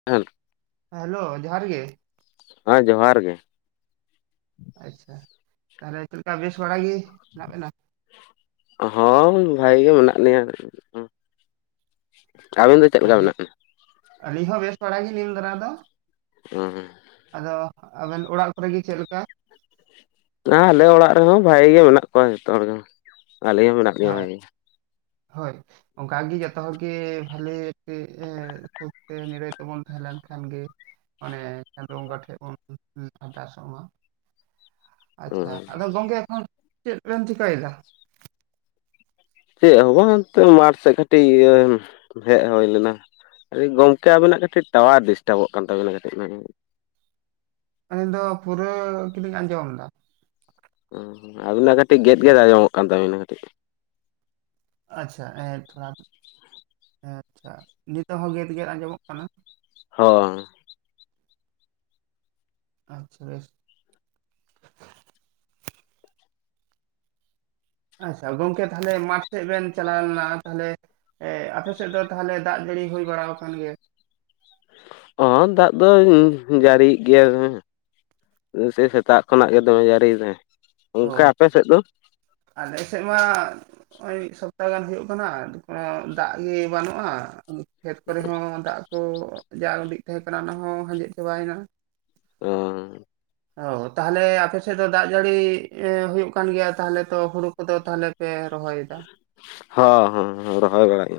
[unintelligible] Hello ᱡᱚᱦᱟᱨ ᱜᱮ ᱾ ᱦᱮᱸ ᱡᱚᱦᱟᱨ ᱜᱮ ᱾ ᱟᱪᱪᱷᱟ ᱛᱟᱦᱞᱮ ᱪᱮᱫ ᱞᱮᱠᱟ ᱵᱮᱥ ᱵᱟᱲᱟ ᱜᱮ ᱦᱮᱱᱟᱜ ᱵᱮᱱᱟ? ᱦᱚᱸ ᱵᱷᱟᱹᱜᱤ ᱜᱮ ᱢᱮᱱᱟᱜ ᱞᱤᱧᱟ ᱟᱹᱞᱤᱧ ᱦᱚᱸ, ᱟᱹᱵᱤᱱ ᱫᱚ ᱪᱮᱫ ᱟᱪᱪᱷᱟ, ᱞᱮᱠᱟ ᱵᱮᱥ᱾ ᱢᱮᱱᱟᱜ ᱵᱤᱱᱟ? ᱟᱹᱞᱤᱧ ᱦᱚᱸ ᱵᱮᱥ ᱵᱟᱲᱟ ᱜᱮ ᱱᱤᱱ ᱫᱟᱨᱟ ᱫᱚ ᱾ ᱚᱦᱚᱸ ᱻ ᱟᱫᱚ ᱟᱵᱮᱱ ᱚᱲᱟᱜ ᱠᱚᱨᱮ ᱜᱮ ᱪᱮᱫ ᱞᱮᱠᱟ? ᱦᱮᱸᱻ ᱟᱞᱮ ᱚᱲᱟᱜ ᱨᱮᱦᱚᱸ ᱵᱷᱟᱹᱜᱤ ᱜᱮ ᱢᱮᱱᱟᱜ ᱠᱚᱣᱟ ᱡᱷᱚᱛᱚ ᱦᱚᱲ ᱜᱮ ᱟᱞᱮ ᱦᱚᱸ ᱢᱮᱱᱟᱜ ᱞᱤᱧᱟ ᱦᱮᱸᱻ ᱵᱷᱟᱜᱮ ᱜᱮ ᱦᱚᱭ ᱚᱱᱠᱟ ᱜᱮ ᱡᱚᱛᱚ ᱦᱚᱲ ᱜᱮ ᱵᱷᱟᱞᱮ [unintelligible] ᱱᱤᱨᱟᱹᱭ ᱛᱮ ᱵᱚᱱ ᱛᱟᱦᱮᱸ ᱞᱮᱱ ᱠᱷᱟᱱ ᱜᱮ ᱢᱟᱱᱮ ᱪᱟᱸᱫᱚ ᱵᱚᱸᱜᱟ ᱴᱷᱮᱡ ᱵᱚᱱ ᱟᱨᱫᱟᱥᱚᱜ ᱢᱟ ᱾ ᱚ ᱟᱪᱪᱷᱟ ᱟᱫᱚ ᱜᱚᱝᱠᱮ ᱮᱠᱷᱚᱱ ᱪᱮᱫ ᱵᱮᱢ ᱪᱤᱠᱟᱹᱭ ᱫᱟ? ᱪᱮᱫ ᱦᱚᱸ ᱵᱟᱝ ᱱᱤᱛᱚᱜ ᱢᱟᱴ ᱥᱮᱫ ᱠᱟᱹᱴᱤᱡ ᱤᱭᱟᱹ ᱦᱮᱡ ᱦᱩᱭ ᱞᱮᱱᱟ ᱾ ᱠᱟᱹᱴᱤᱡ ᱜᱚᱝᱠᱮ ᱟᱹᱵᱤᱱᱟᱜ ᱠᱟᱹᱴᱤᱡ ᱴᱟᱣᱟᱨ ᱰᱤᱥᱴᱟᱵᱚᱜ ᱠᱟᱱ ᱛᱟᱹᱵᱤᱱᱟ ᱠᱟᱹᱴᱤᱡ ᱾ ᱟᱹᱞᱤᱧ ᱫᱚ ᱯᱩᱨᱟᱹ ᱜᱮ ᱞᱤᱧ ᱟᱸᱡᱚᱢ ᱮᱫᱟ ᱾ ᱦᱩᱸ ᱟᱹᱵᱤᱱᱟᱜ ᱠᱟᱹᱴᱤᱡ ᱜᱮᱫ ᱜᱮᱫ ᱟᱸᱡᱚᱢᱚᱜ ᱠᱟᱱ ᱛᱟᱹᱵᱤᱱᱟ ᱠᱟᱹᱴᱤᱡ ᱾ ᱟᱪᱪᱷᱟ ᱮᱸ ᱛᱷᱚᱲᱟ ᱟᱪᱪᱷᱟ ᱱᱤᱛᱚᱜ ᱦᱚᱸ ᱜᱮᱫ ᱟᱸᱡᱚᱢᱚᱜ ᱠᱟᱱᱟ ᱾ ᱦᱚᱭ ᱻ ᱟᱪᱪᱷᱟ [unintelligible] ᱟᱪᱪᱷᱟ ᱜᱚᱝᱠᱮ ᱛᱟᱦᱞᱮ ᱢᱟᱴᱷ ᱥᱮᱫ ᱵᱮᱱ ᱪᱟᱞᱟᱣ ᱞᱮᱱᱟ ᱛᱟᱦᱞᱮ ᱮᱻ ᱟᱯᱮ ᱥᱮᱫ ᱫᱚ ᱛᱟᱦᱞᱮ ᱫᱟᱜ ᱡᱟᱹᱲᱤ ᱦᱩᱭ ᱵᱟᱲᱟ ᱟᱠᱟᱱ ᱜᱮ ᱦᱚᱸᱻ ᱫᱟᱜ ᱫᱚᱭ ᱡᱟᱹᱲᱤ ᱭᱮᱜ ᱜᱮᱭᱟ ᱥᱮ ᱥᱮᱛᱟᱜ ᱠᱷᱚᱱᱟᱜ ᱜᱮ ᱫᱚᱢᱮ ᱡᱟᱹᱲᱤ ᱫᱟᱭ ᱚᱱᱠᱟ ᱚ ᱟᱯᱮ ᱥᱮᱫ ᱫᱚ? ᱟᱞᱮ ᱥᱮᱫ ᱢᱟ ᱱᱚᱜᱼᱚᱭ ᱢᱤᱫ ᱥᱚᱯᱛᱟ ᱜᱟᱱ ᱦᱩᱭᱩᱜ ᱠᱟᱱᱟ, ᱠᱚᱱᱳ ᱫᱟᱜ ᱜᱮ ᱵᱟᱱᱩᱜᱼᱟ ᱾ ᱠᱷᱮᱛ ᱠᱚᱨᱮ ᱦᱚᱸ ᱫᱟᱜ ᱠᱚ ᱡᱟ ᱩᱸᱰᱤᱡ ᱛᱟᱦᱮᱸ ᱠᱟᱱᱟ ᱚᱱᱟ ᱦᱚᱸ ᱟᱸᱡᱮᱫ ᱪᱟᱵᱟᱭᱮᱱᱟ ᱾ ᱚᱦᱚᱸᱻ ᱚᱻ ᱛᱟᱦᱚᱞᱮ ᱟᱯᱮᱥᱮᱫ ᱫᱚ ᱫᱟᱜ ᱡᱟᱹᱲᱤ ᱦᱩᱭᱩᱜ ᱠᱟᱱ ᱜᱮᱭᱟ ᱛᱟᱦᱚᱞᱮ ᱛᱚ ᱦᱳᱲᱳ ᱠᱚᱫᱚ ᱛᱟᱦᱚᱞᱮ ᱯᱮ ᱨᱚᱦᱚᱭᱮᱫᱟ ᱾ ᱦᱚᱻ ᱦᱚᱸᱻ ᱨᱚᱦᱚᱭ ᱵᱟᱲᱟᱜ ᱜᱮ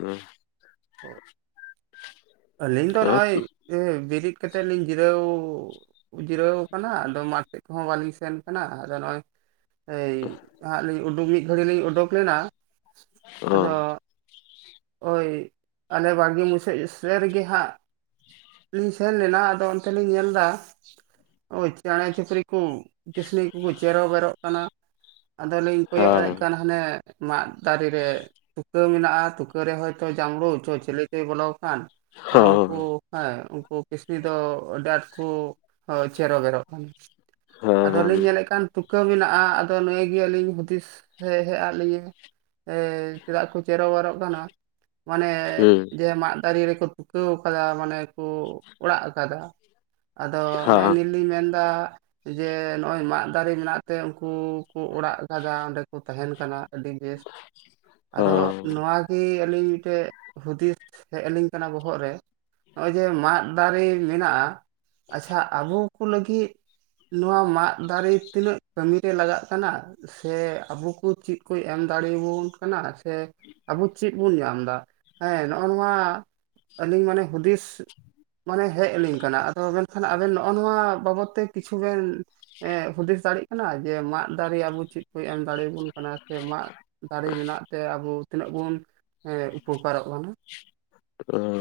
ᱟᱹᱞᱤᱧ ᱫᱚ ᱱᱚᱼᱚᱭ ᱮ ᱵᱮᱨᱤᱫ ᱠᱟᱛᱮᱜ ᱱᱤᱧ ᱡᱤᱨᱟᱹᱣ ᱩ ᱡᱤᱨᱟᱹᱣ ᱟᱠᱟᱱᱟ᱾ ᱟᱫᱚ ᱢᱟᱴᱷ ᱠᱚᱦᱚᱸ ᱵᱟᱞᱤᱧ ᱥᱮᱱ ᱟᱠᱟᱱᱟ᱾ ᱟᱨ ᱱᱚᱜᱼᱚᱭ ᱮᱭ ᱦᱟᱸᱜ ᱞᱤᱧ ᱩᱰᱩᱠ ᱢᱤᱫ ᱜᱷᱟᱹᱲᱤ ᱞᱤᱧ ᱩᱰᱩᱠ ᱞᱮᱱᱟ᱾ ᱟᱫᱚ ᱦᱳᱭ ᱟᱞᱮ ᱵᱟᱲᱜᱮ ᱢᱩᱪᱟᱹᱫ ᱥᱮ ᱨᱮᱜᱮ ᱦᱟᱸᱜ ᱞᱤᱧ ᱥᱮᱱ ᱞᱮᱱᱟ ᱟᱫᱚ ᱚᱱᱛᱮ ᱞᱤᱧ ᱧᱮᱞ ᱮᱫᱟᱭ, ᱳᱭ ᱪᱮᱬᱮ ᱪᱩᱯᱨᱤ ᱠᱚ ᱠᱤᱥᱱᱤ ᱠᱚᱠᱚ ᱪᱮᱨᱚᱼᱵᱮᱨᱚᱜ ᱠᱟᱱᱟ᱾ ᱟᱫᱚᱞᱤᱧ ᱠᱚᱭᱚᱜᱮᱫ ᱠᱟᱱ ᱢᱟᱱᱮ ᱢᱟᱫ - ᱫᱟᱨᱮ ᱨᱮ ᱛᱩᱠᱟᱹ ᱢᱮᱱᱟᱜᱼᱟ᱾ ᱛᱩᱠᱟᱹ ᱨᱮ ᱦᱚᱭᱛᱚ ᱡᱟᱢᱲᱩ ᱪᱚ ᱪᱤᱞᱤ ᱪᱚᱭ ᱵᱚᱞᱚᱣ ᱟᱠᱟᱱ ᱾ ᱟᱫᱚ ᱩᱱᱠᱩ ᱦᱮᱸ ᱩᱱᱠᱩ ᱠᱤᱥᱱᱤ ᱫᱚ ᱟᱹᱰᱤ ᱟᱸᱴ ᱠᱚ ᱪᱮᱨᱚᱼᱵᱮᱨᱚᱜ ᱠᱟᱱᱟ ᱾ ᱟᱫᱚᱞᱤᱧ ᱧᱮᱞᱮᱫ ᱠᱟᱱ ᱛᱩᱠᱟᱹ ᱢᱮᱱᱟᱜᱼᱟ᱾ ᱟᱫᱚ ᱱᱤᱭᱟᱹ ᱜᱮ ᱟᱹᱞᱤᱧ ᱦᱩᱫᱤᱥ ᱦᱮᱡ ᱟᱫ ᱞᱤᱧᱟᱹ ᱪᱮᱫᱟᱜ ᱠᱚ ᱪᱮᱨᱚ ᱵᱟᱨᱚᱜ ᱠᱟᱱᱟ᱾ ᱢᱟᱱᱮ ᱡᱮ ᱢᱟᱫ ᱫᱟᱨᱮ ᱨᱮᱠᱚ ᱛᱩᱠᱟᱹᱣ ᱠᱟᱫᱟ ᱢᱟᱱᱮ ᱠᱚ ᱚᱲᱟᱜ ᱟᱠᱟᱫᱟ ᱟᱫᱚ ᱱᱮᱜᱼᱮ ᱱᱤ ᱞᱤᱧ ᱢᱮᱱ ᱫᱟ ᱡᱮ ᱱᱚᱜᱼᱚᱭ ᱢᱟᱫ ᱫᱟᱨᱮ ᱢᱮᱱᱟᱜ ᱛᱮ ᱩᱱᱠᱩ ᱠᱩ ᱚᱲᱟᱜ ᱟᱠᱟᱫᱟ ᱚᱸᱰᱮ ᱠᱩ ᱛᱟᱦᱮᱸᱱ ᱠᱟᱱᱟ᱾ ᱟᱹᱰᱤ ᱵᱮᱥ ᱟᱫᱚ ᱱᱚᱣᱟ ᱠᱤ ᱟᱹᱞᱤᱧ ᱢᱤᱫᱴᱮᱡ ᱦᱩᱫᱤᱥ ᱦᱮᱡ ᱟᱹᱞᱤᱧ ᱠᱟᱱᱟ ᱵᱚᱦᱚᱜ ᱜ ᱨᱮ ᱾ ᱱᱚᱜᱼᱚᱭ ᱡᱮ ᱢᱟᱫ ᱫᱟᱨᱮ ᱢᱮᱱᱟᱜᱼᱟ᱾ ᱟᱪᱪᱷᱟ ᱟᱵᱚ ᱠᱚ ᱞᱟᱹᱜᱤᱫ ᱱᱚᱣᱟ ᱢᱟᱫ ᱫᱟᱨᱮ ᱛᱤᱱᱟᱹᱜ ᱠᱟᱹᱢᱤ ᱨᱮ ᱞᱟᱜᱟᱜ ᱠᱟᱱᱟ ᱾ ᱥᱮ ᱟᱵᱚ ᱠᱚ ᱪᱮᱫ ᱠᱚ ᱮᱢ ᱫᱟᱲᱮᱭ ᱟᱵᱚᱱ ᱠᱟᱱᱟ ᱥᱮ ᱟᱵᱚ ᱪᱮᱫ ᱵᱚᱱ ᱧᱟᱢ ᱫᱟ? ᱦᱮᱸ ᱱᱚᱜᱼᱚ ᱱᱚᱣᱟ ᱟᱹᱞᱤᱧ ᱢᱟᱱᱮ ᱦᱩᱫᱤᱥ - ᱢᱟᱱᱮ ᱦᱮᱡ ᱟᱹᱞᱤᱧ ᱠᱟᱱᱟ ᱾ ᱟᱫᱚ ᱢᱮᱱᱠᱷᱟᱱ ᱟᱵᱮᱱ ᱱᱚᱜᱼᱚ ᱱᱚᱣᱟ ᱵᱟᱵᱚᱫ ᱛᱮ ᱠᱤᱪᱷᱩ ᱵᱮᱱ ᱮ ᱦᱩᱫᱤᱥ ᱫᱟᱲᱮᱜ ᱠᱟᱱᱟ ᱾ ᱡᱮ ᱢᱟᱫ ᱫᱟᱨᱮ ᱟᱵᱚ ᱪᱮᱫ ᱠᱚ ᱮᱢ ᱫᱟᱲᱮᱭ ᱟᱵᱚᱱ ᱠᱟᱱᱟ? ᱥᱮ ᱢᱟᱫ ᱫᱟᱨᱮ ᱢᱮᱱᱟᱜ ᱛᱮ ᱟᱵᱚ ᱛᱤᱱᱟᱹᱜ ᱵᱩᱱ ᱩᱯᱚᱠᱟᱨᱚᱜ ᱠᱟᱱᱟ ᱾ ᱚ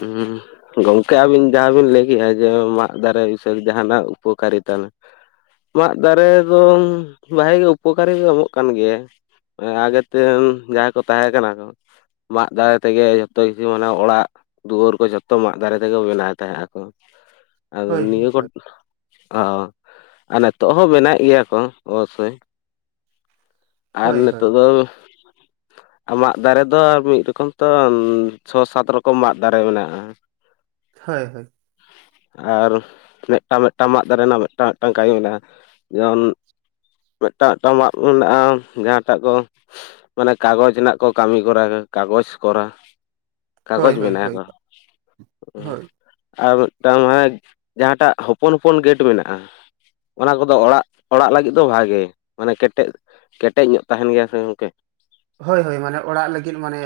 ᱦᱩᱸ ᱾ ᱜᱚᱝᱠᱮ ᱟᱵᱤᱱ ᱡᱟᱦᱟᱸ ᱵᱤᱱ ᱞᱟᱹᱭ ᱠᱮᱜᱼᱟ᱾ ᱡᱮ ᱢᱟᱫ ᱫᱟᱨᱮ ᱥᱮ ᱡᱟᱦᱟᱸᱱᱟᱜ ᱩᱯᱚᱠᱟᱨᱤᱛᱟ ᱢᱟᱫ ᱫᱟᱨᱮ ᱫᱚ ᱵᱷᱟᱜᱮ ᱜᱮ ᱩᱯᱚᱠᱟᱨᱤ ᱮᱢᱚᱜ ᱠᱟᱱ ᱜᱮᱭᱟ ᱾ ᱟᱜᱮᱛᱮ ᱡᱟᱦᱟᱸᱭ ᱠᱚ ᱛᱟᱦᱮᱸ ᱠᱟᱱᱟ ᱠᱚ ᱢᱟᱫ ᱫᱟᱨᱮ ᱛᱮᱜᱮ ᱡᱚᱛᱚ ᱠᱤᱪᱷᱩ ᱢᱟᱱᱮ ᱚᱲᱟᱜ ᱫᱩᱣᱟᱹᱨ ᱠᱚ ᱡᱚᱛᱚ ᱢᱟᱫ ᱫᱟᱨᱮ ᱛᱮᱜᱮ ᱵᱮᱱᱟᱣ ᱛᱟᱦᱮᱸᱫ ᱟᱠᱚ ᱾ ᱟᱫᱚ ᱦᱳᱭ ᱦᱳᱭ ᱱᱤᱭᱟᱹ ᱠᱚ ᱚ ᱟᱨ ᱱᱤᱛᱚᱜ ᱦᱚᱸ ᱢᱮᱱᱟᱜ ᱜᱮᱭᱟ ᱠᱚ ᱚᱵᱚᱥᱥᱳᱭ ᱾ ᱟᱨ ᱦᱳᱭ ᱦᱳᱭ ᱦᱳᱭ ᱱᱤᱛᱚᱜ ᱫᱚ ᱢᱟᱫ ᱫᱟᱨᱮ ᱫᱚ ᱟᱨ ᱢᱤᱫ ᱨᱚᱠᱚᱢ ᱛᱚ ᱪᱷᱚ, ᱥᱟᱛ ᱨᱚᱠᱚᱢ ᱢᱟᱫ ᱫᱟᱨᱮ ᱢᱮᱱᱟᱜᱼᱟ ᱾ ᱦᱳᱭ ᱦᱳᱭ ᱾ ᱟᱨ ᱢᱤᱫᱴᱟᱝ, ᱢᱤᱫᱴᱟᱝ ᱢᱟᱫ ᱫᱟᱨᱮ ᱨᱮᱱᱟᱜ ᱢᱤᱫᱴᱟᱝ, ᱢᱤᱫᱴᱟᱝ ᱠᱟᱹᱢᱤ ᱢᱮᱱᱟᱜᱼᱟ᱾ ᱡᱮᱢᱚᱱ ᱢᱤᱫᱴᱟᱝ, ᱢᱤᱫᱴᱟᱝ ᱢᱟᱫ ᱢᱮᱱᱟᱜᱼᱟ᱾ ᱡᱟᱦᱟᱸᱴᱟᱜ ᱫᱚ ᱢᱟᱱᱮ ᱠᱟᱜᱚᱡᱽ ᱨᱮᱱᱟᱜ ᱠᱚ ᱠᱟᱹᱢᱤ ᱠᱚᱨᱟ, ᱠᱟᱜᱚᱡᱽ ᱠᱚᱨᱟ ᱾ ᱠᱟᱜᱚᱡᱽ ᱦᱳᱭ ᱦᱳᱭ ᱦᱳᱭ ᱵᱮᱱᱟᱣ-ᱟ ᱛᱚ ᱦᱳᱭ ᱾ ᱟᱨ ᱢᱤᱫᱴᱟᱝ ᱢᱟᱱᱮ ᱡᱟᱦᱟᱸᱴᱟᱜ ᱦᱚᱯᱚᱱ, ᱦᱚᱯᱚᱱ ᱜᱮᱴ ᱢᱮᱱᱟᱜᱼᱟ ᱾ ᱚᱱᱟ ᱠᱚᱫᱚ ᱚᱲᱟᱜ, ᱚᱲᱟᱜ ᱞᱟᱹᱜᱤᱫ ᱫᱚ ᱵᱷᱟᱜᱮ ᱢᱟᱱᱮ ᱠᱮᱴᱮᱡ ᱠᱮᱴᱮᱡ ᱧᱚᱜ ᱛᱟᱦᱮᱸᱱ ᱜᱮᱭᱟ ᱥᱮ ᱜᱚᱝᱠᱮ ᱾ ᱦᱳᱭ, ᱦᱳᱭ ᱢᱟᱱᱮ ᱚᱲᱟᱜ ᱞᱟᱹᱜᱤᱫ ᱢᱟᱱᱮ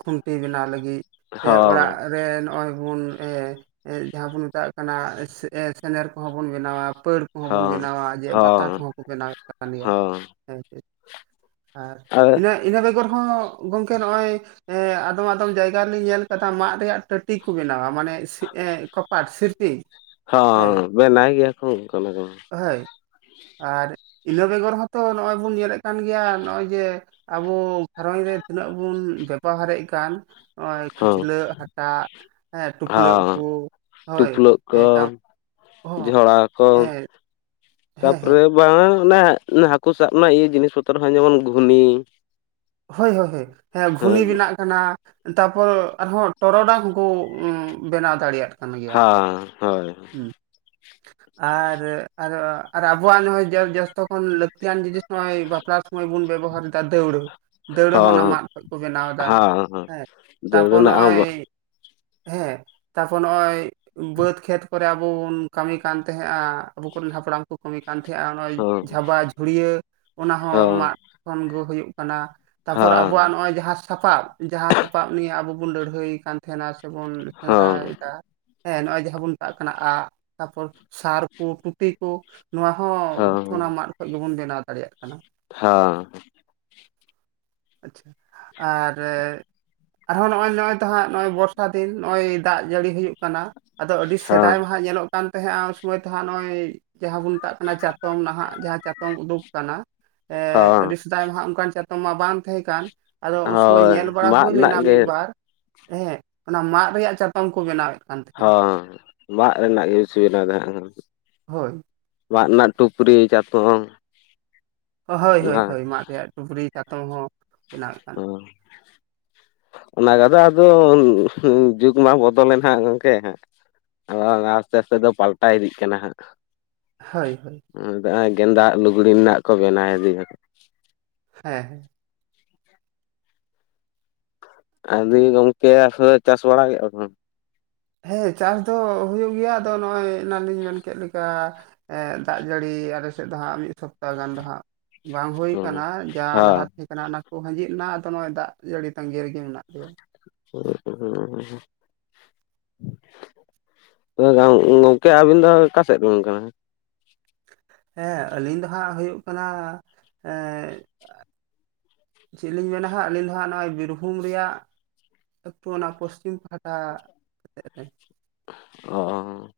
ᱠᱷᱩᱱᱴᱤ ᱵᱮᱱᱟᱣ ᱞᱟᱹᱜᱤᱫ ᱥᱮ ᱚᱲᱟᱜ ᱦᱚᱸ ᱨᱮ ᱱᱚᱜᱼᱚᱭ ᱵᱚᱱ ᱮ ᱮ ᱡᱟᱦᱟᱸ ᱵᱚᱱ ᱢᱮᱛᱟᱜ ᱠᱟᱱᱟ ᱥᱮᱱᱮᱨ ᱠᱚᱦᱚᱸ ᱵᱚᱱ ᱵᱮᱱᱟᱣᱟ ᱯᱟᱹᱲ ᱠᱚᱸᱦᱚ ᱵᱚᱱ ᱦᱚᱸ ᱵᱮᱱᱟᱣᱟ ᱡᱮ ᱵᱟᱛᱟ ᱦᱚᱸ ᱠᱚᱦᱚᱸ ᱠᱚ ᱵᱮᱱᱟᱣᱮᱫ ᱠᱟᱱ ᱜᱮᱭᱟ ᱦᱚᱸ ᱦᱮᱸ, ᱟᱨ ᱤᱱᱟᱹ ᱤᱱᱟᱹ ᱵᱮᱜᱚᱨ ᱦᱚᱸ ᱜᱚᱝᱠᱮ ᱱᱚᱜᱼᱚᱭ ᱮᱸ ᱟᱫᱚᱢ ᱟᱫᱚᱢ ᱡᱟᱭᱜᱟ ᱨᱮᱞᱤᱧ ᱧᱮᱞ ᱠᱟᱫᱟ ᱢᱟᱫ ᱨᱮᱭᱟᱜ ᱴᱟᱹᱴᱤ ᱠᱚ ᱵᱮᱱᱟᱣᱟ, ᱢᱟᱱᱮ ᱠᱚᱯᱟᱴ ᱥᱤᱨᱯᱤᱧ ᱦᱮᱸ᱾ ᱦᱚᱸ ᱵᱮᱱᱟᱭ ᱜᱮᱭᱟ ᱠᱚ ᱚᱝᱠᱟ ᱚᱱᱟ ᱫᱚ᱾ ᱦᱚᱭ ᱟᱨ ᱤᱱᱟᱹ ᱵᱮᱜᱚᱨ ᱦᱚᱸᱛᱚ ᱱᱚᱜᱼᱚᱭ ᱵᱚᱱ ᱧᱮᱞᱮᱫ ᱠᱟᱱ ᱜᱮᱭᱟ ᱱᱚᱜᱼᱚᱭ ᱡᱮ ᱟᱵᱚ ᱜᱷᱟᱨᱚᱸᱡ ᱨᱮ ᱛᱤᱱᱟᱹᱜ ᱵᱩᱱ ᱵᱮᱯᱟᱦᱟᱨᱮᱜ ᱠᱟᱱ ᱱᱚᱜᱼᱚᱭ ᱦᱚᱸ ᱠᱷᱟᱹᱪᱞᱟᱹᱜ ᱦᱟᱴᱟᱜ ᱦᱮᱸ ᱴᱩᱯᱞᱟᱹᱜ ᱠᱚ ᱦᱚᱸ ᱦᱚᱭ᱾ ᱴᱩᱯᱞᱟᱹᱜ ᱠᱚ ᱡᱷᱚᱲᱟ ᱠᱚ ᱦᱮᱸ ᱦᱮᱸ ᱛᱟᱯᱚᱨᱮ [unintelligible] ᱚᱱᱮ ᱦᱟᱹᱠᱩ ᱥᱟᱵ ᱨᱮᱱᱟᱜ ᱤᱭᱟᱹ ᱡᱤᱱᱤᱥ ᱯᱚᱛᱚᱨ ᱦᱚᱸ ᱡᱮᱢᱚᱱ ᱜᱷᱩᱱᱤ᱾ ᱦᱚ ᱦᱚᱭ ᱦᱚᱭ ᱦᱮᱸ ᱜᱷᱩᱱᱤ ᱢᱮᱱᱟᱜ ᱢᱮᱱᱟᱜᱼᱟ ᱛᱟᱯᱚᱨ ᱟᱨᱦᱚᱸ ᱴᱚᱨᱚᱰᱟᱝ ᱦᱚᱸᱠᱚ ᱵᱮᱱᱟᱣ ᱫᱟᱲᱮᱭᱟᱜ ᱠᱟᱱ ᱜᱮᱭᱟ ᱦᱮᱸ ᱦᱳᱭ ᱦᱩᱸ᱾ ᱟᱨ ᱟᱨ ᱟᱨ ᱟᱵᱚᱣᱟᱜ ᱱᱚᱜᱼᱚᱭ ᱡᱚ ᱡᱚ ᱡᱚᱥᱛᱚ ᱠᱷᱚᱱ ᱞᱟᱹᱠᱛᱤᱭᱟᱱ ᱡᱤᱱᱤᱥ ᱱᱚᱜᱼᱚᱭ ᱵᱟᱯᱞᱟ ᱥᱚᱢᱚᱭ ᱵᱚᱱ ᱵᱮᱵᱚᱦᱟᱨ ᱮᱫᱟ ᱫᱟᱹᱣᱲᱟᱹ᱾ ᱫᱟᱹᱣᱲᱟᱹ ᱦᱚᱸ ᱚᱱᱟ ᱢᱟᱫ ᱠᱷᱚᱡ ᱠᱚ ᱵᱮᱱᱟᱣ ᱮᱫᱟ ᱦᱮᱸ, ᱫᱟᱹᱲ ᱛᱟᱯᱚᱨ ᱨᱮᱱᱟᱜ ᱦᱚᱸ ᱱᱚᱜᱼᱚᱭ ᱦᱮᱸ, ᱛᱟᱯᱚᱨ ᱱᱚᱜᱼᱚᱭ ᱵᱟᱹᱫᱽ ᱠᱷᱮᱛ ᱠᱚᱨᱮ ᱟᱵᱚ ᱵᱚᱱ ᱠᱟᱹᱢᱤ ᱠᱟᱱ ᱛᱟᱦᱮᱸᱜᱼᱟ᱾ ᱟᱵᱚ ᱠᱚᱨᱤᱱ ᱦᱟᱯᱲᱟᱢ ᱠᱚ ᱠᱟᱹᱢᱤ ᱠᱟᱱ ᱛᱟᱦᱮᱸᱜᱼᱟ ᱱᱚᱜᱼᱚᱭ ᱦᱚᱸ ᱡᱷᱟᱵᱟ ᱡᱷᱩᱲᱭᱟᱹ ᱚᱱᱟ ᱦᱚᱸ ᱢᱟᱫ ᱠᱷᱚᱱ ᱜᱚ ᱦᱩᱭᱩᱜ ᱠᱟᱱᱟ ᱛᱟᱯᱚᱨ ᱟᱵᱚᱣᱟᱜ ᱦᱮᱸ ᱱᱚᱜᱼᱚᱭ ᱡᱟᱦᱟᱸ ᱥᱟᱯᱟᱵ ᱡᱟᱦᱟᱸ ᱥᱟᱯᱟᱵ ᱱᱤᱭᱮ ᱟᱵᱚ ᱵᱚᱱ ᱞᱟᱹᱰᱦᱟᱹᱭ ᱠᱟᱱ ᱛᱮᱦᱮᱱᱟ ᱥᱮᱵᱚᱱ ᱥᱮᱸᱫᱽᱨᱟᱭ ᱦᱮᱸ ᱮᱫᱟ, ᱦᱮᱸ ᱱᱚᱜᱼᱚᱭ ᱡᱟᱦᱟᱸ ᱵᱚᱱ ᱢᱮᱛᱟᱜ ᱠᱟᱱᱟ ᱟᱜ ᱛᱟᱯᱚᱨ ᱥᱟᱨ ᱠᱚ ᱴᱩᱴᱤ ᱠᱚ᱾ ᱱᱚᱣᱟ ᱦᱚᱸ ᱦᱮᱸ ᱚᱱᱟ ᱢᱟᱫ ᱠᱷᱚᱡ ᱜᱮᱵᱚᱱ ᱵᱮᱱᱟᱣ ᱫᱟᱲᱮᱭᱟᱜ ᱠᱟᱱᱟ᱾ ᱦᱚᱸ᱾ ᱟᱪᱪᱷᱟ ᱟᱼᱨᱮ ᱟᱨᱦᱚᱸ ᱱᱚᱜᱼᱚᱭ ᱱᱚᱜᱼᱚᱭ ᱛᱚ ᱦᱟᱸᱜ ᱱᱚᱜᱚᱭ ᱵᱚᱨᱥᱟ ᱫᱤᱱ ᱱᱚᱜᱼᱚᱭ ᱫᱟᱜ ᱡᱟᱹᱲᱤ ᱦᱩᱭᱩᱜ ᱠᱟᱱᱟ᱾ ᱟᱫᱚ ᱟᱹᱰᱤ ᱦᱮᱸ ᱥᱮᱫᱟᱭ ᱢᱟᱦᱟᱸᱜ ᱧᱮᱞᱚᱜ ᱠᱟᱱ ᱛᱟᱦᱮᱸᱜᱼᱟ ᱩᱱ ᱥᱚᱢᱚᱭ ᱛᱚᱦᱟᱸᱜ ᱱᱚᱜᱼᱚᱭ ᱡᱟᱦᱟᱸ ᱵᱚᱱ ᱢᱮᱛᱟᱜ ᱠᱟᱱᱟ ᱪᱟᱛᱚᱢ ᱱᱟᱦᱟᱜ ᱡᱟᱦᱟᱸ ᱪᱟᱛᱚᱢ ᱩᱰᱩᱜ ᱠᱟᱱᱟ ᱮ ᱦᱮᱸ ᱟᱹᱰᱤ ᱥᱮᱫᱟᱭ ᱢᱟᱦᱟᱜ ᱚᱝᱠᱟᱱ ᱪᱟᱛᱚᱢ ᱢᱟ ᱵᱟᱝ ᱛᱟᱦᱮᱸ ᱠᱟᱱ ᱟᱫᱚ ᱩᱱ ᱥᱚᱢᱚᱭ ᱦᱳᱭ ᱧᱮᱞ ᱵᱟᱲᱟ ᱢᱟᱫ ᱦᱩᱭ ᱨᱮᱱᱟᱜ ᱞᱮᱱᱟ ᱜᱮ ᱢᱤᱫᱵᱟᱨ ᱦᱮᱸ᱾ ᱚᱱᱟ ᱢᱟᱫ ᱨᱮᱭᱟᱜ ᱪᱟᱛᱚᱢ ᱠᱚ ᱵᱮᱱᱟᱣ ᱭᱮᱫ᱾ ᱦᱚᱸ ᱢᱟᱜ ᱨᱮᱱᱟᱜ ᱜᱮ [unintelligible] ᱦᱚᱭ᱾ ᱢᱟᱫ ᱨᱮᱱᱟᱜ ᱴᱩᱯᱨᱤ ᱪᱟᱛᱚᱢ᱾ ᱦᱚᱭ ᱚᱱᱟ ᱦᱚᱭ ᱦᱚᱭ ᱢᱟᱫ ᱨᱮᱭᱟᱜ ᱴᱩᱯᱨᱤ ᱪᱟᱛᱚᱢ ᱦᱚᱸ ᱵᱮᱱᱟᱣᱮᱫ ᱠᱟᱱ ᱦᱩᱸ᱾ ᱚᱱᱟ ᱠᱚᱫᱚ ᱟᱫᱚ ᱡᱩᱜᱽ ᱢᱟ ᱵᱚᱫᱚᱞ ᱮᱱᱟ ᱜᱚᱝᱠᱮ ᱦᱮᱸ᱾ ᱟᱥᱛᱮ ᱟᱥᱛᱮ ᱛᱮ ᱯᱟᱞᱴᱟ ᱤᱫᱤᱜ ᱠᱟᱱᱟ ᱦᱟᱸᱜ᱾ ᱦᱚᱭ ᱦᱚᱭ᱾ ᱜᱮᱸᱫᱟᱜ ᱞᱩᱜᱽᱲᱤ ᱨᱮᱱᱟᱜ ᱠᱚ ᱵᱮᱱᱟᱣ ᱤᱫᱤ ᱦᱮᱸ᱾ ᱟᱹᱵᱤᱱ ᱜᱚᱝᱠᱮ ᱟᱥᱚᱞᱮ ᱪᱟᱥ ᱵᱟᱲᱟ ᱠᱮᱜᱼᱟ ᱵᱤᱱ? ᱦᱮᱸ ᱪᱟᱥ ᱫᱚ ᱦᱩᱭᱩᱜ ᱜᱮᱭᱟ, ᱟᱫᱚ ᱱᱚᱜᱼᱚᱭ ᱮᱱᱟᱝᱞᱤᱧ ᱢᱮᱱ ᱠᱮᱜ ᱞᱮᱠᱟ ᱮᱸ ᱫᱟᱜ ᱡᱟᱹᱲᱤ ᱟᱞᱮ ᱥᱮᱫ ᱫᱚ ᱦᱟᱸᱜ ᱢᱤᱫ ᱥᱚᱯᱛᱟ ᱦᱚ ᱜᱟᱱ ᱫᱚᱦᱟᱸᱜ ᱵᱟᱝ ᱦᱩᱭ ᱠᱟᱱᱟ ᱡᱟ ᱞᱟᱦᱟᱛᱮ ᱠᱟᱱᱟ ᱚᱱᱟ ᱠᱚ ᱦᱟᱺᱡᱤᱫᱜ ᱮᱱᱟ ᱟᱫᱚ ᱱᱚᱜᱼᱚᱭ ᱫᱟᱜ ᱡᱟᱹᱲᱤ ᱛᱟᱺᱜᱤ ᱨᱮᱜᱮ ᱢᱮᱱᱟᱜ ᱞᱮᱭᱟ᱾ [inaudible] [unintelligible] ᱜᱚᱝᱠᱮ ᱟᱵᱤᱱ ᱫᱚ, ᱚᱠᱟ ᱥᱮᱫ ᱨᱤᱱ ᱠᱟᱱᱟ ᱵᱤᱱ? ᱦᱮᱸ, ᱟᱹᱞᱤᱧ ᱫᱚ ᱦᱟᱸᱜ, ᱦᱩᱭᱩᱜ ᱠᱟᱱᱟ ᱾ ᱮᱸᱻ ᱪᱮᱜ ᱞᱤᱧ ᱢᱮᱱᱟ ᱦᱟᱸᱜ, ᱟᱹᱞᱤᱧ ᱫᱚ ᱦᱟᱸᱜ, ᱱᱚᱜᱼᱚᱭ ᱵᱤᱨᱵᱷᱩᱢ ᱨᱮᱭᱟᱜ, ᱟᱹᱛᱩ ᱚᱱᱟ, ᱯᱚᱥᱪᱤᱢ ᱯᱟᱦᱴᱟ ᱥᱮᱫ ᱨᱮ, ᱚᱻ ᱾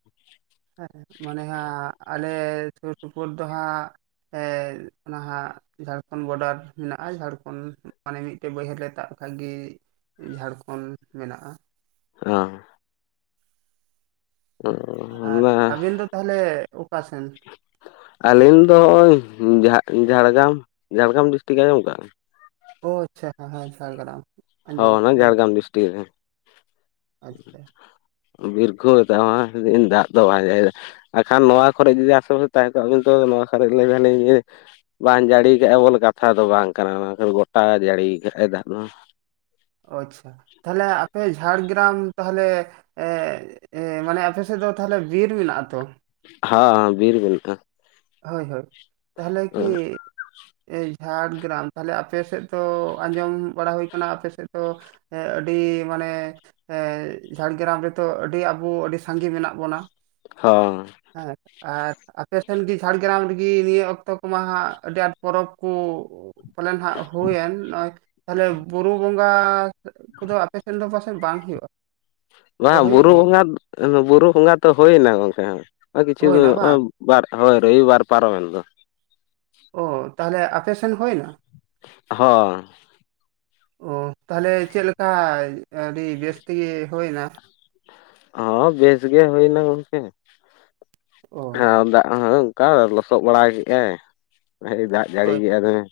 ᱦᱮᱸᱜ, ᱢᱚᱱᱮ ᱦᱟᱸᱜ, ᱟᱞᱮ ᱥᱩᱨ ᱥᱩᱯᱩᱨ ᱫᱚ ᱦᱟᱸᱜ, ᱮ ᱼᱱᱷᱟᱜ ᱡᱷᱟᱲᱠᱷᱚᱸᱰ ᱵᱚᱰᱟᱨ ᱢᱮᱱᱟᱜᱼᱟ, ᱡᱷᱟᱲᱠᱷᱚᱸᱰ ᱢᱟᱱᱮ, ᱢᱤᱫᱴᱮᱡ ᱵᱟᱹᱭᱦᱟᱹᱲ ᱨᱮ, ᱫᱟᱜ ᱛᱟᱸᱜᱤᱡ ᱡᱷᱟᱲᱠᱷᱚᱸᱰ ᱢᱮᱱᱟᱜᱼᱟ ᱾ ᱟᱸᱻ ᱾ ᱟᱨ ᱦᱚᱸ ᱟᱵᱤᱱ ᱫᱚ, ᱛᱟᱦᱞᱮ, ᱚᱠᱟ ᱥᱮᱱ? ᱟᱹᱞᱤᱧ ᱫᱚ, ᱱᱚᱜᱼᱚᱭ ᱡᱷᱟᱲᱜᱨᱟᱢ, ᱡᱷᱟᱲᱜᱨᱟᱢ ᱰᱤᱥᱴᱤᱠ ᱟᱸᱡᱚᱢ ᱟᱠᱟᱜᱼᱟᱢ? ᱚ ᱟᱪᱪᱷᱟ ᱾ ᱦᱟ ᱦᱟᱭᱸ ᱡᱷᱟᱲᱜᱨᱟᱢ ᱾ ᱦᱚ ᱚᱱᱟ, ᱡᱷᱟᱲᱜᱨᱟᱢ ᱰᱤᱥᱴᱤᱠ ᱨᱮ ᱾ ᱟᱪᱪᱷᱟ ᱾ [inaudible] ᱵᱤᱨᱨᱠᱷᱩ, ᱫᱟᱢᱟᱥ ᱫᱤᱱ ᱫᱟᱜ ᱫᱚ ᱟᱸᱡᱮᱫᱟᱭ ᱾ ᱟᱨ ᱠᱷᱟᱱ, ᱱᱚᱣᱟ ᱠᱷᱚᱨᱮᱡ ᱡᱟ [unintelligible] ᱡᱫᱤ ᱟᱥ ᱵᱚᱥ ᱛᱟᱦᱮᱵᱤᱱ ᱱᱚᱣᱟ ᱠᱷᱚᱨ [unintelligible] ᱵᱟᱝ ᱡᱟᱹᱲᱤᱭ ᱠᱟᱜᱼᱟ, ᱵᱚᱞᱮ ᱠᱟᱛᱷᱟ ᱫᱚ, ᱵᱟᱝ ᱠᱟᱱᱟ ᱾ ᱚᱱᱟ ᱫᱚ ᱜᱚᱴᱟ ᱡᱟᱹᱲᱤᱭ ᱟᱠᱟᱫᱟᱭ ᱫᱟᱜ ᱢᱟ ᱾ ᱚᱼᱪᱪᱷᱟ ᱾ ᱛᱟᱦᱞᱮ, ᱟᱯᱮ ᱡᱷᱟᱲᱜᱨᱟᱢ ᱛᱟᱦᱚᱞᱮ, ᱮᱻ ᱮᱻ ᱢᱟᱱᱮ, ᱟᱯᱮ ᱥᱮᱫ ᱫᱚ, ᱛᱟᱦᱚᱞᱮ, ᱵᱤᱨ ᱢᱮᱱᱟᱜᱼᱟ ᱛᱚ? ᱦᱟᱻ ᱟᱼ ᱵᱤᱨ ᱢᱮᱱᱟᱜᱼᱟ ᱾ ᱦᱳᱭ ᱦᱳᱭ, ᱛᱟᱦᱟᱞᱮ, ᱠᱤ ᱮᱭ ᱡᱷᱟᱲᱜᱨᱟᱢ ᱛᱟᱦᱚᱞᱮ, ᱟᱯᱮᱥᱮᱫ ᱫᱚ, ᱟᱸᱡᱚᱢ ᱵᱟᱲᱟ ᱦᱩᱭ ᱟᱠᱟᱱᱟ, ᱟᱯᱮ ᱥᱮᱫ ᱫᱚ ᱮᱻ, ᱟᱹᱰᱤ ᱢᱟᱱᱮ, ᱮ ᱻ, ᱡᱷᱟᱲᱜᱨᱟᱢ ᱨᱮᱫᱚ, ᱟᱹᱰᱤ ᱟᱵᱚ, ᱟᱹᱰᱤ ᱥᱟᱸᱜᱮ, ᱢᱮᱱᱟᱜ ᱵᱚᱱᱟ ᱾ ᱦᱚᱸᱻ ᱾ ᱟᱨ, ᱟᱨ ᱟᱯᱮᱥᱴ ᱥᱮᱱ ᱡᱷᱟᱲᱜᱨᱟᱢ ᱨᱮᱜᱮ, ᱱᱤᱭᱟᱹ ᱚᱠᱛᱚ ᱠᱚᱢᱟ ᱦᱟᱸᱜ, ᱟᱹᱰᱤ ᱟᱸᱴ ᱯᱚᱨᱚᱵᱽ ᱠᱚ ᱯᱟᱞᱮᱱ ᱱᱷᱟᱜ, ᱦᱩᱭᱮᱱ ᱱᱚᱜᱼᱚᱭ ᱛᱟᱦᱟᱞᱮ, ᱵᱩᱨᱩ ᱵᱚᱸᱜᱽ ᱜᱟᱸ ᱠᱚᱫᱚ, ᱟᱯᱮ ᱥᱮᱫ ᱫᱚ, ᱯᱟᱥᱮᱡ ᱵᱟᱝ ᱦᱩᱭᱩᱜᱼᱟ? ᱥᱮ ᱵᱟᱝ ᱦᱩᱭᱩᱜ ᱵᱩᱨᱩ ᱜᱮᱭᱟ ᱵᱚᱸᱜᱟ, ᱵᱩᱨᱩ ᱵᱚᱸᱜᱟ ᱛᱚ, ᱦᱩᱭᱮᱱᱟ, ᱜᱚᱝᱠᱮ, ᱠᱤᱪᱷᱩ ᱦᱩᱭᱱᱟ ᱵᱟᱝ ᱱᱚᱜᱼᱚᱭ ᱵᱟᱨ, ᱦᱳᱭ, ᱨᱚᱵᱤ ᱵᱟᱨ ᱯᱟᱨᱚᱢᱮᱱ ᱫᱚ ᱚᱻ, ᱛᱟᱦᱚᱞᱮ, ᱟᱯᱮ ᱥᱮᱱ ᱦᱩᱭ ᱮᱱᱟ? ᱦᱚᱻ ᱾ ᱚᱦ ᱛᱟᱦᱟᱞᱮ, ᱪᱮᱫ ᱞᱮᱠᱟ, ᱟᱹᱰᱤ ᱵᱮᱥ ᱛᱮᱜᱮ ᱦᱩᱭ ᱮᱱᱟ? ᱦᱚᱻ ᱵᱮᱥ ᱜᱮ, ᱦᱩᱭ ᱮᱱᱟ ᱜᱚᱢᱠᱮ, ᱚ [unintelligible] ᱚᱱᱠᱟ ᱞᱚᱥᱚᱫ ᱵᱟᱲᱟ ᱠᱮᱫᱼᱟᱭ, ᱫᱟᱜ ᱡᱟᱹᱲᱤ ᱠᱮᱫᱼᱟ ᱫᱚᱢᱮ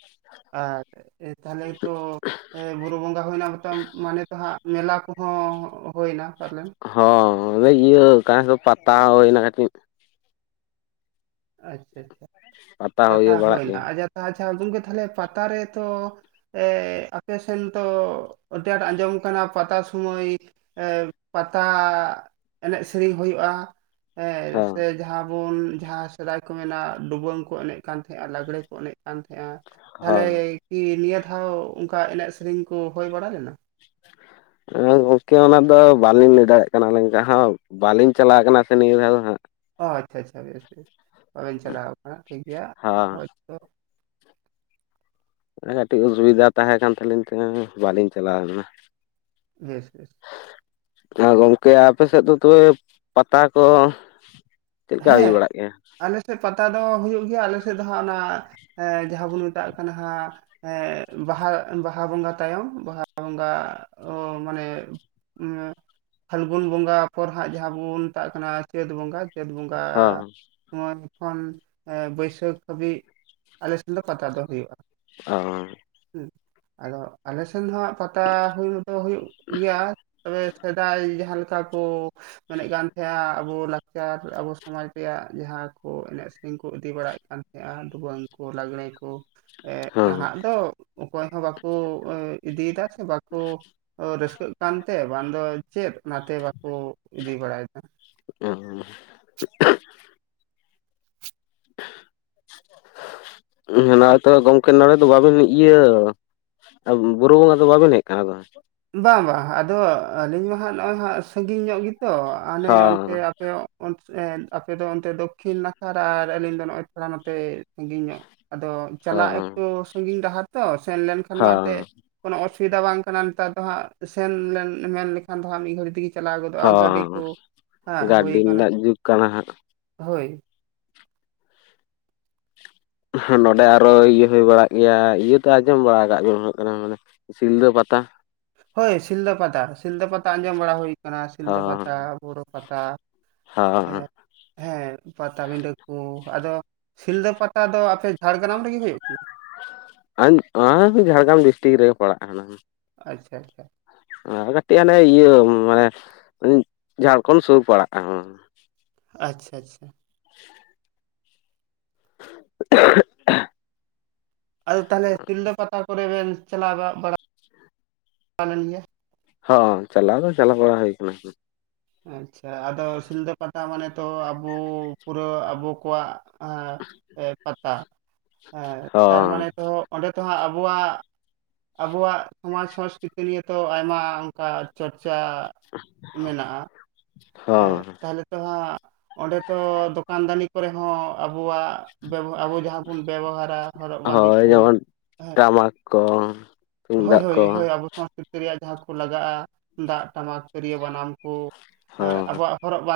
ᱟᱼᱪᱪᱷᱟ ᱪᱪᱷᱟ, ᱮᱻ ᱛᱟᱦᱟᱞᱮ ᱛᱚ ᱵᱩᱨᱩ ᱵᱚᱸᱜᱟ ᱦᱩᱭ ᱮᱱᱟ, ᱢᱟᱱᱮ, ᱛᱚᱦᱞᱮ ᱛᱚ ᱦᱟᱸᱜ, ᱢᱮᱞᱟ ᱠᱚᱦᱚᱸ, ᱦᱩᱭ ᱮ ᱱᱟ ᱯᱟᱞᱮᱱ? ᱦᱚᱸ ᱚᱱᱮ ᱤᱭᱟᱹ, [inaudible] ᱯᱟᱛᱟ ᱦᱩᱭᱳᱱᱟ ᱠᱟᱹᱴᱤᱡ ᱟᱪᱪᱷᱟ ᱟᱪᱪᱷᱟ, ᱯᱟᱛᱟ ᱦᱩᱭ ᱮᱱᱟ ᱾ ᱟᱪᱪ ᱪᱷᱟ ᱜᱚᱝᱠᱮ, ᱛᱟᱦᱞᱮ ᱯᱟᱛᱟ ᱨᱮ ᱛᱚ ᱮᱻ ᱟᱯᱮ ᱥᱮᱱ ᱛᱚ, ᱟᱹᱰᱤ ᱟᱸᱴ ᱟᱸᱡᱚᱢ ᱟᱠᱟᱱᱟ, ᱯᱟᱛᱟ ᱥᱚᱢᱚᱭ ᱮᱻᱜ, ᱯᱟᱛᱟ ᱮᱱᱮᱡ ᱥᱮᱨᱮᱧ ᱦᱩᱭᱩᱜᱼᱟ ᱾ ᱮᱸᱻ ᱦᱚᱸ ᱥᱮ, ᱡᱟᱦᱟᱸ ᱵᱚᱱ, ᱡᱟᱦᱟᱸ ᱥᱮᱫᱟᱭ ᱠᱚ ᱢᱮᱱᱟ, ᱰᱩᱵᱟᱹᱝ ᱠᱚ, ᱮᱱᱮᱡ ᱠᱟᱱ ᱛᱟᱦᱮᱸᱜᱼᱟ, ᱞᱟᱜᱽᱲᱮ ᱠᱚ ᱮᱱᱮᱡ ᱠᱟᱱ ᱛᱟᱦᱮᱸᱜᱼᱟ, ᱛᱟᱦᱚᱞᱮ ᱦᱚᱸ ᱠᱤ ᱱᱤᱭᱟᱹ ᱫᱷᱟᱣ ᱚᱱᱠᱟ ᱮᱱᱮᱡ ᱥᱮᱨᱮᱧ ᱠᱚ ᱦᱩᱭ ᱵᱟᱲᱟ ᱞᱮᱱᱟ? ᱜᱚᱢᱠᱮ ᱚᱱᱟ ᱫᱚ ᱵᱟᱹᱞᱤᱧ ᱞᱟᱹᱭ ᱫᱟᱲᱮᱭᱟᱜ ᱠᱟᱱᱟ ᱞᱤᱧ ᱵᱟᱹᱞᱤᱧ ᱪᱟᱞᱟᱣ ᱠᱟᱱᱟ ᱥᱮ ᱱᱤᱭᱟᱹ ᱫᱷᱟᱣ ᱫᱚ ᱦᱟᱸᱜ᱾ ᱚ ᱟᱪᱪᱷᱟ ᱟᱪᱪᱷᱟ ᱵᱮᱥ ᱵᱮᱥ ᱛᱚᱵᱮ ᱵᱟᱵᱮᱱ ᱪᱟᱞᱟᱣ ᱟᱠᱟᱱᱟ ᱴᱷᱤᱠ ᱜᱮᱭᱟ ᱦᱟᱸᱜ ᱦᱚᱭ ᱛᱚ ᱠᱟᱹᱴᱤᱡ ᱚᱥᱩᱵᱤᱫᱟ ᱛᱟᱦᱮᱸ ᱠᱟᱱ ᱛᱟᱞᱤᱧ ᱛᱮ ᱵᱟᱹᱞᱤᱧ ᱪᱟᱞᱟᱣ ᱞᱮᱱᱟ᱾ Yes yes. ᱟᱨ ᱜᱚᱢᱠᱮ ᱟᱯᱮᱥᱮᱫ ᱫᱚ ᱛᱚᱵᱮ ᱯᱟᱛᱟ ᱠᱚ᱾ ᱪᱮᱫ ᱞᱮᱠᱟ ᱦᱩᱭ ᱦᱮᱸ ᱵᱟᱲᱟᱜ ᱜᱮᱭᱟ ᱟᱞᱮᱥᱮᱫ ᱯᱟᱛᱟ ᱫᱚ ᱦᱩᱭᱩᱜ ᱜᱮᱭᱟ, ᱟᱞᱮ ᱥᱮᱫ ᱫᱚ ᱦᱟᱸᱜ ᱚᱱᱟ ᱮᱸ ᱡᱟᱦᱟᱸ ᱵᱚᱱ ᱢᱮᱛᱟᱜ ᱠᱟᱱᱟ ᱦᱟᱜ ᱮᱸ ᱵᱟᱦᱟ ᱵᱟᱦᱟ ᱵᱚᱸᱜᱟ ᱛᱟᱭᱚᱢ ᱵᱟᱦᱟ ᱵᱚᱸᱜᱟ ᱚ ᱢᱟᱱᱮ ᱯᱷᱟᱹᱞᱜᱩᱱ ᱵᱚᱸᱜᱟ ᱯᱚᱨ ᱡᱟᱦᱟᱸ ᱵᱚᱱ ᱢᱮᱛᱟᱜ ᱠᱟᱱᱟ ᱪᱟᱹᱛ ᱵᱚᱸᱜᱟ ᱪᱟᱹᱛ ᱵᱚᱸᱜᱟᱻ ᱦᱚᱸ ᱥᱚᱢᱚᱱ ᱠᱷᱚᱱ ᱵᱟᱹᱭᱥᱟᱹᱠᱷ ᱦᱟᱹᱵᱤᱡ ᱟᱞᱮ ᱥᱮᱱ ᱫᱚ ᱯᱟᱛᱟ ᱫᱚ ᱦᱩᱭᱩᱜᱼᱟ᱾ ᱚᱻ ᱦᱩᱸ ᱟᱫᱚ ᱟᱞᱮᱥᱮᱱ ᱫᱚ ᱦᱟᱸᱜ ᱯᱟᱛᱟ ᱦᱩᱭ ᱫᱚ ᱦᱩᱭᱩᱜ ᱜᱮᱭᱟ, ᱛᱚᱵᱮ ᱥᱮᱫᱟᱭ ᱡᱟᱦᱟᱸ ᱞᱮᱠᱟ ᱠᱚ ᱢᱮᱱᱮᱫ ᱠᱟᱱ [unintelligible] ᱟᱵᱚ ᱞᱟᱠ ᱪᱟᱨ ᱟᱵᱚ ᱥᱚᱢᱟᱡ ᱨᱮᱭᱟᱜ ᱡᱟᱦᱟᱸ ᱠᱚ ᱮᱱᱮᱡ ᱥᱮᱨᱮᱧ ᱠᱚ ᱤᱫᱤ ᱵᱟᱲᱟᱭᱮᱫ ᱠᱟᱱ ᱛᱟᱦᱮᱸᱜᱼᱟ, ᱟᱫᱚ ᱵᱚᱱ ᱠᱚ ᱞᱟᱜᱽᱲᱮ ᱠᱚ, ᱮᱜ ᱦᱚᱸ ᱱᱟᱦᱟᱜ ᱫᱚ ᱚᱠᱚᱭ ᱦᱚᱸ ᱵᱟᱠᱚ ᱤᱫᱤᱭ ᱫᱟ ᱥᱮ, ᱵᱟᱠᱚ ᱚ ᱨᱟᱹᱥᱠᱟᱹᱜ ᱠᱟᱱᱛᱮ ᱵᱟᱝᱫᱚ ᱪᱮᱫ ᱚᱱᱟᱛᱮ ᱵᱟᱠᱚ ᱤᱫᱤ ᱵᱟᱲᱟᱭᱮᱫᱟ᱾ ᱚ᱾ ᱚᱱᱟ ᱦᱚ ᱛᱚ ᱜᱚᱢᱠᱮ ᱛᱚ ᱱᱚᱰᱮ ᱫᱚ ᱵᱟᱵᱤᱱ ᱤᱭᱟᱹ ᱵᱩᱨᱩ ᱵᱚᱸᱜᱟ ᱫᱚ ᱵᱟᱹᱵᱮᱱ ᱦᱮᱡ ᱟᱠᱟᱱᱟ ᱟᱫᱚ᱾ ᱵᱟᱝ ᱵᱟᱝ, ᱟᱫᱚ ᱟᱹᱞᱤᱧ ᱢᱟ ᱦᱟᱸᱜ ᱱᱚᱜᱼᱚᱭ ᱦᱟᱜ ᱥᱟᱺᱜᱤᱧ ᱧᱚᱜ ᱜᱮᱛᱚ ᱦᱚᱱᱮ ᱛᱚ ᱚᱱᱛᱮ ᱦᱚᱸ ᱟᱯᱮ ᱟᱯᱮ ᱫᱚ ᱚᱱᱛᱮ ᱫᱚ ᱠᱷᱤᱱ ᱱᱟᱠᱷᱟᱨ ᱟᱨ ᱟᱹᱞᱤᱧ ᱫᱚ ᱱᱚᱜᱼᱚᱭ ᱛᱷᱚᱲᱟ ᱱᱚᱛᱮ ᱥᱟᱺᱜᱤᱧ ᱧᱚᱜ᱾ ᱟᱫᱚ ᱪᱟᱞᱟᱜ ᱦᱚᱸ ᱟᱠᱚ ᱥᱟᱺᱜᱤᱧ ᱰᱟᱦᱟᱨ ᱛᱚ, ᱥᱮᱱ ᱞᱮᱱ ᱠᱷᱟᱱ ᱢᱟ ᱦᱚᱸ ᱮᱛᱮᱫ ᱠᱚᱱᱚ ᱚᱥᱩᱵᱤᱫᱟ ᱵᱟᱝ ᱠᱟᱱᱟ ᱱᱮᱛᱟᱨ ᱦᱟᱸᱜ ᱥᱮᱱ ᱞᱮᱱ ᱢᱮᱱ ᱞᱮᱠᱷᱟᱱ ᱫᱚ ᱦᱟᱸᱜ ᱢᱤᱫ ᱜᱷᱟᱹᱲᱤ ᱛᱮᱜᱮ ᱪᱟᱞᱟᱣ ᱜᱚᱫᱚᱜᱼᱟ ᱜᱟᱹᱰᱤ ᱦᱚᱸ ᱠᱚ ᱦᱟᱸ ᱜᱟᱹᱰᱤ ᱦᱩᱭ ᱟᱠᱟᱱᱟ, ᱨᱮᱱᱟᱜ ᱡᱩᱜᱽ ᱠᱟᱱᱟ ᱦᱚᱭ᱾ ᱱᱚᱸᱰᱮ ᱟᱨᱚ ᱤᱭᱟᱹ ᱦᱩᱭ ᱵᱟᱲᱟᱜ ᱜᱮᱭᱟ ᱤᱭᱟᱹ ᱛᱚ ᱟᱸᱡᱚᱢ ᱵᱟᱲᱟ ᱠᱟᱫ ᱜᱮ ᱦᱩᱭᱩᱜ ᱠᱟᱱᱟ ᱢᱟᱱᱮ ᱥᱤᱞᱫᱟᱹ ᱯᱟᱛᱟ᱾ ᱦᱚᱭ ᱥᱤᱞᱫᱟᱹ ᱯᱟᱛᱟ᱾ ᱥᱤᱞᱫᱹ ᱯᱟᱛᱟ ᱛᱟ ᱟᱸᱡᱚᱢ ᱵᱟᱲᱟ ᱦᱩᱭ ᱟᱠᱟᱱᱟ, ᱥᱤᱞᱫᱟᱹ ᱯᱟᱛᱟ ᱦᱚᱸ ᱵᱩᱨᱩ ᱯᱟᱛᱟ᱾ ᱦᱚᱸ ᱦᱮᱸ ᱯᱟᱴᱟ ᱵᱤᱸᱰᱟᱹ ᱠᱚ, ᱟᱫᱚ ᱥᱤᱞᱫᱟᱹ ᱯᱟᱛᱟ ᱫᱚ ᱟᱯᱮ ᱡᱷᱟᱲᱜᱨᱟᱢ ᱨᱮᱜᱮ ᱦᱩᱭᱩᱜ ᱠᱟᱱᱟ? [inaudible] ᱟᱧ ᱚᱱᱟ ᱦᱚᱸ ᱡᱷᱟᱲᱜᱨᱟᱢ ᱰᱤᱥᱴᱤᱠ ᱨᱮᱜᱮ ᱯᱟᱲᱟᱜ ᱠᱟᱱᱟ᱾ ᱟᱪᱪᱷᱟ ᱪᱷᱟ᱾ ᱟᱨ ᱠᱟᱹᱴᱤᱡ ᱦᱟᱱᱮ ᱤᱭᱟᱹ ᱢᱟᱱᱮ ᱡᱷᱟᱲᱠᱷᱚᱱᱰ ᱥᱩᱨ ᱯᱟᱲᱟᱜᱼᱟ ᱠᱟᱱᱟ᱾ ᱟᱪᱪᱷᱟ ᱪᱷᱟ᱾ [inaudible] [unintelligible] ᱟᱫᱚ ᱛᱟᱦᱚᱞᱮ ᱥᱤᱞᱫᱟᱹ ᱯᱟᱛᱟ ᱠᱚᱨᱮ ᱵᱮᱱ ᱪᱟᱞᱟᱣ ᱵᱟᱜ ᱵᱟᱲᱟ ᱞᱮᱱ ᱜᱮᱭᱟ᱾ ᱦᱚᱸ ᱪᱟᱞᱟᱣ ᱫᱚ ᱪᱟᱞᱟᱣ ᱵᱟᱲᱟ ᱦᱩᱭ ᱟᱠᱟᱱᱟ᱾ ᱟᱪᱪᱷᱟ, ᱟᱫᱚ ᱥᱤᱞᱫᱟᱹ ᱯᱟᱛᱟ ᱢᱟᱱᱮ ᱛᱚ ᱟᱵᱚ ᱯᱩᱨᱟᱹ ᱟᱵᱚ ᱠᱚᱣᱟᱜ ᱟ ᱮ ᱯᱟᱛᱟ, ᱟ ᱛᱟᱨ ᱦᱚᱸ ᱢᱟᱱᱮ ᱛᱚ ᱚᱸᱰᱮ ᱛᱮᱦᱟᱸ ᱟᱵᱚᱣᱟᱜ, ᱟᱵᱚᱣᱟᱜ, ᱥᱚᱢᱟᱡ ᱥᱚᱸᱥᱠᱨᱤᱛᱤ ᱱᱤᱭᱮ ᱛᱚ ᱟᱭᱢᱟ ᱠᱟ ᱪᱚᱨᱪᱟ, ᱢᱮᱱᱟᱜᱼᱟ᱾ ᱮᱸ ᱦᱚᱸ᱾ ᱛᱟᱦᱚᱞᱮ ᱛᱚ ᱦᱟᱸᱜ, ᱚᱸᱰᱮ ᱛᱚ, ᱫᱚᱠᱟᱱ ᱫᱟᱱᱤ ᱠᱚᱨᱮ ᱦᱚᱸ, ᱟᱵᱚᱣᱟᱜ ᱵᱮᱵᱚ ᱼᱟᱵᱚ ᱡᱟᱦᱟᱸ ᱵᱚᱱ ᱵᱮᱵᱚᱦᱟᱨᱼᱟ ᱦᱚᱨᱚᱜ ᱵᱟᱸᱫᱮ ᱠᱚ, ᱦᱮᱸᱼᱼ ᱠᱚᱸᱼᱼ ᱦᱳᱭᱼᱦᱳᱭ ᱦᱳᱭ ᱟᱵᱚ [unintelligible] ᱨᱮᱭᱟᱜ ᱡᱟᱦᱟᱸ ᱞᱟᱜᱟᱜᱼᱟ ᱫᱟᱜ, ᱴᱟᱢᱟᱠ, ᱛᱤᱨᱭᱚ, ᱵᱟᱱᱟᱢ ᱠᱚ, ᱦᱚᱸ [unintelligible] ᱟᱵᱚᱣᱟᱜ ᱦᱚᱨᱚᱜᱸᱫ ᱵᱟᱸ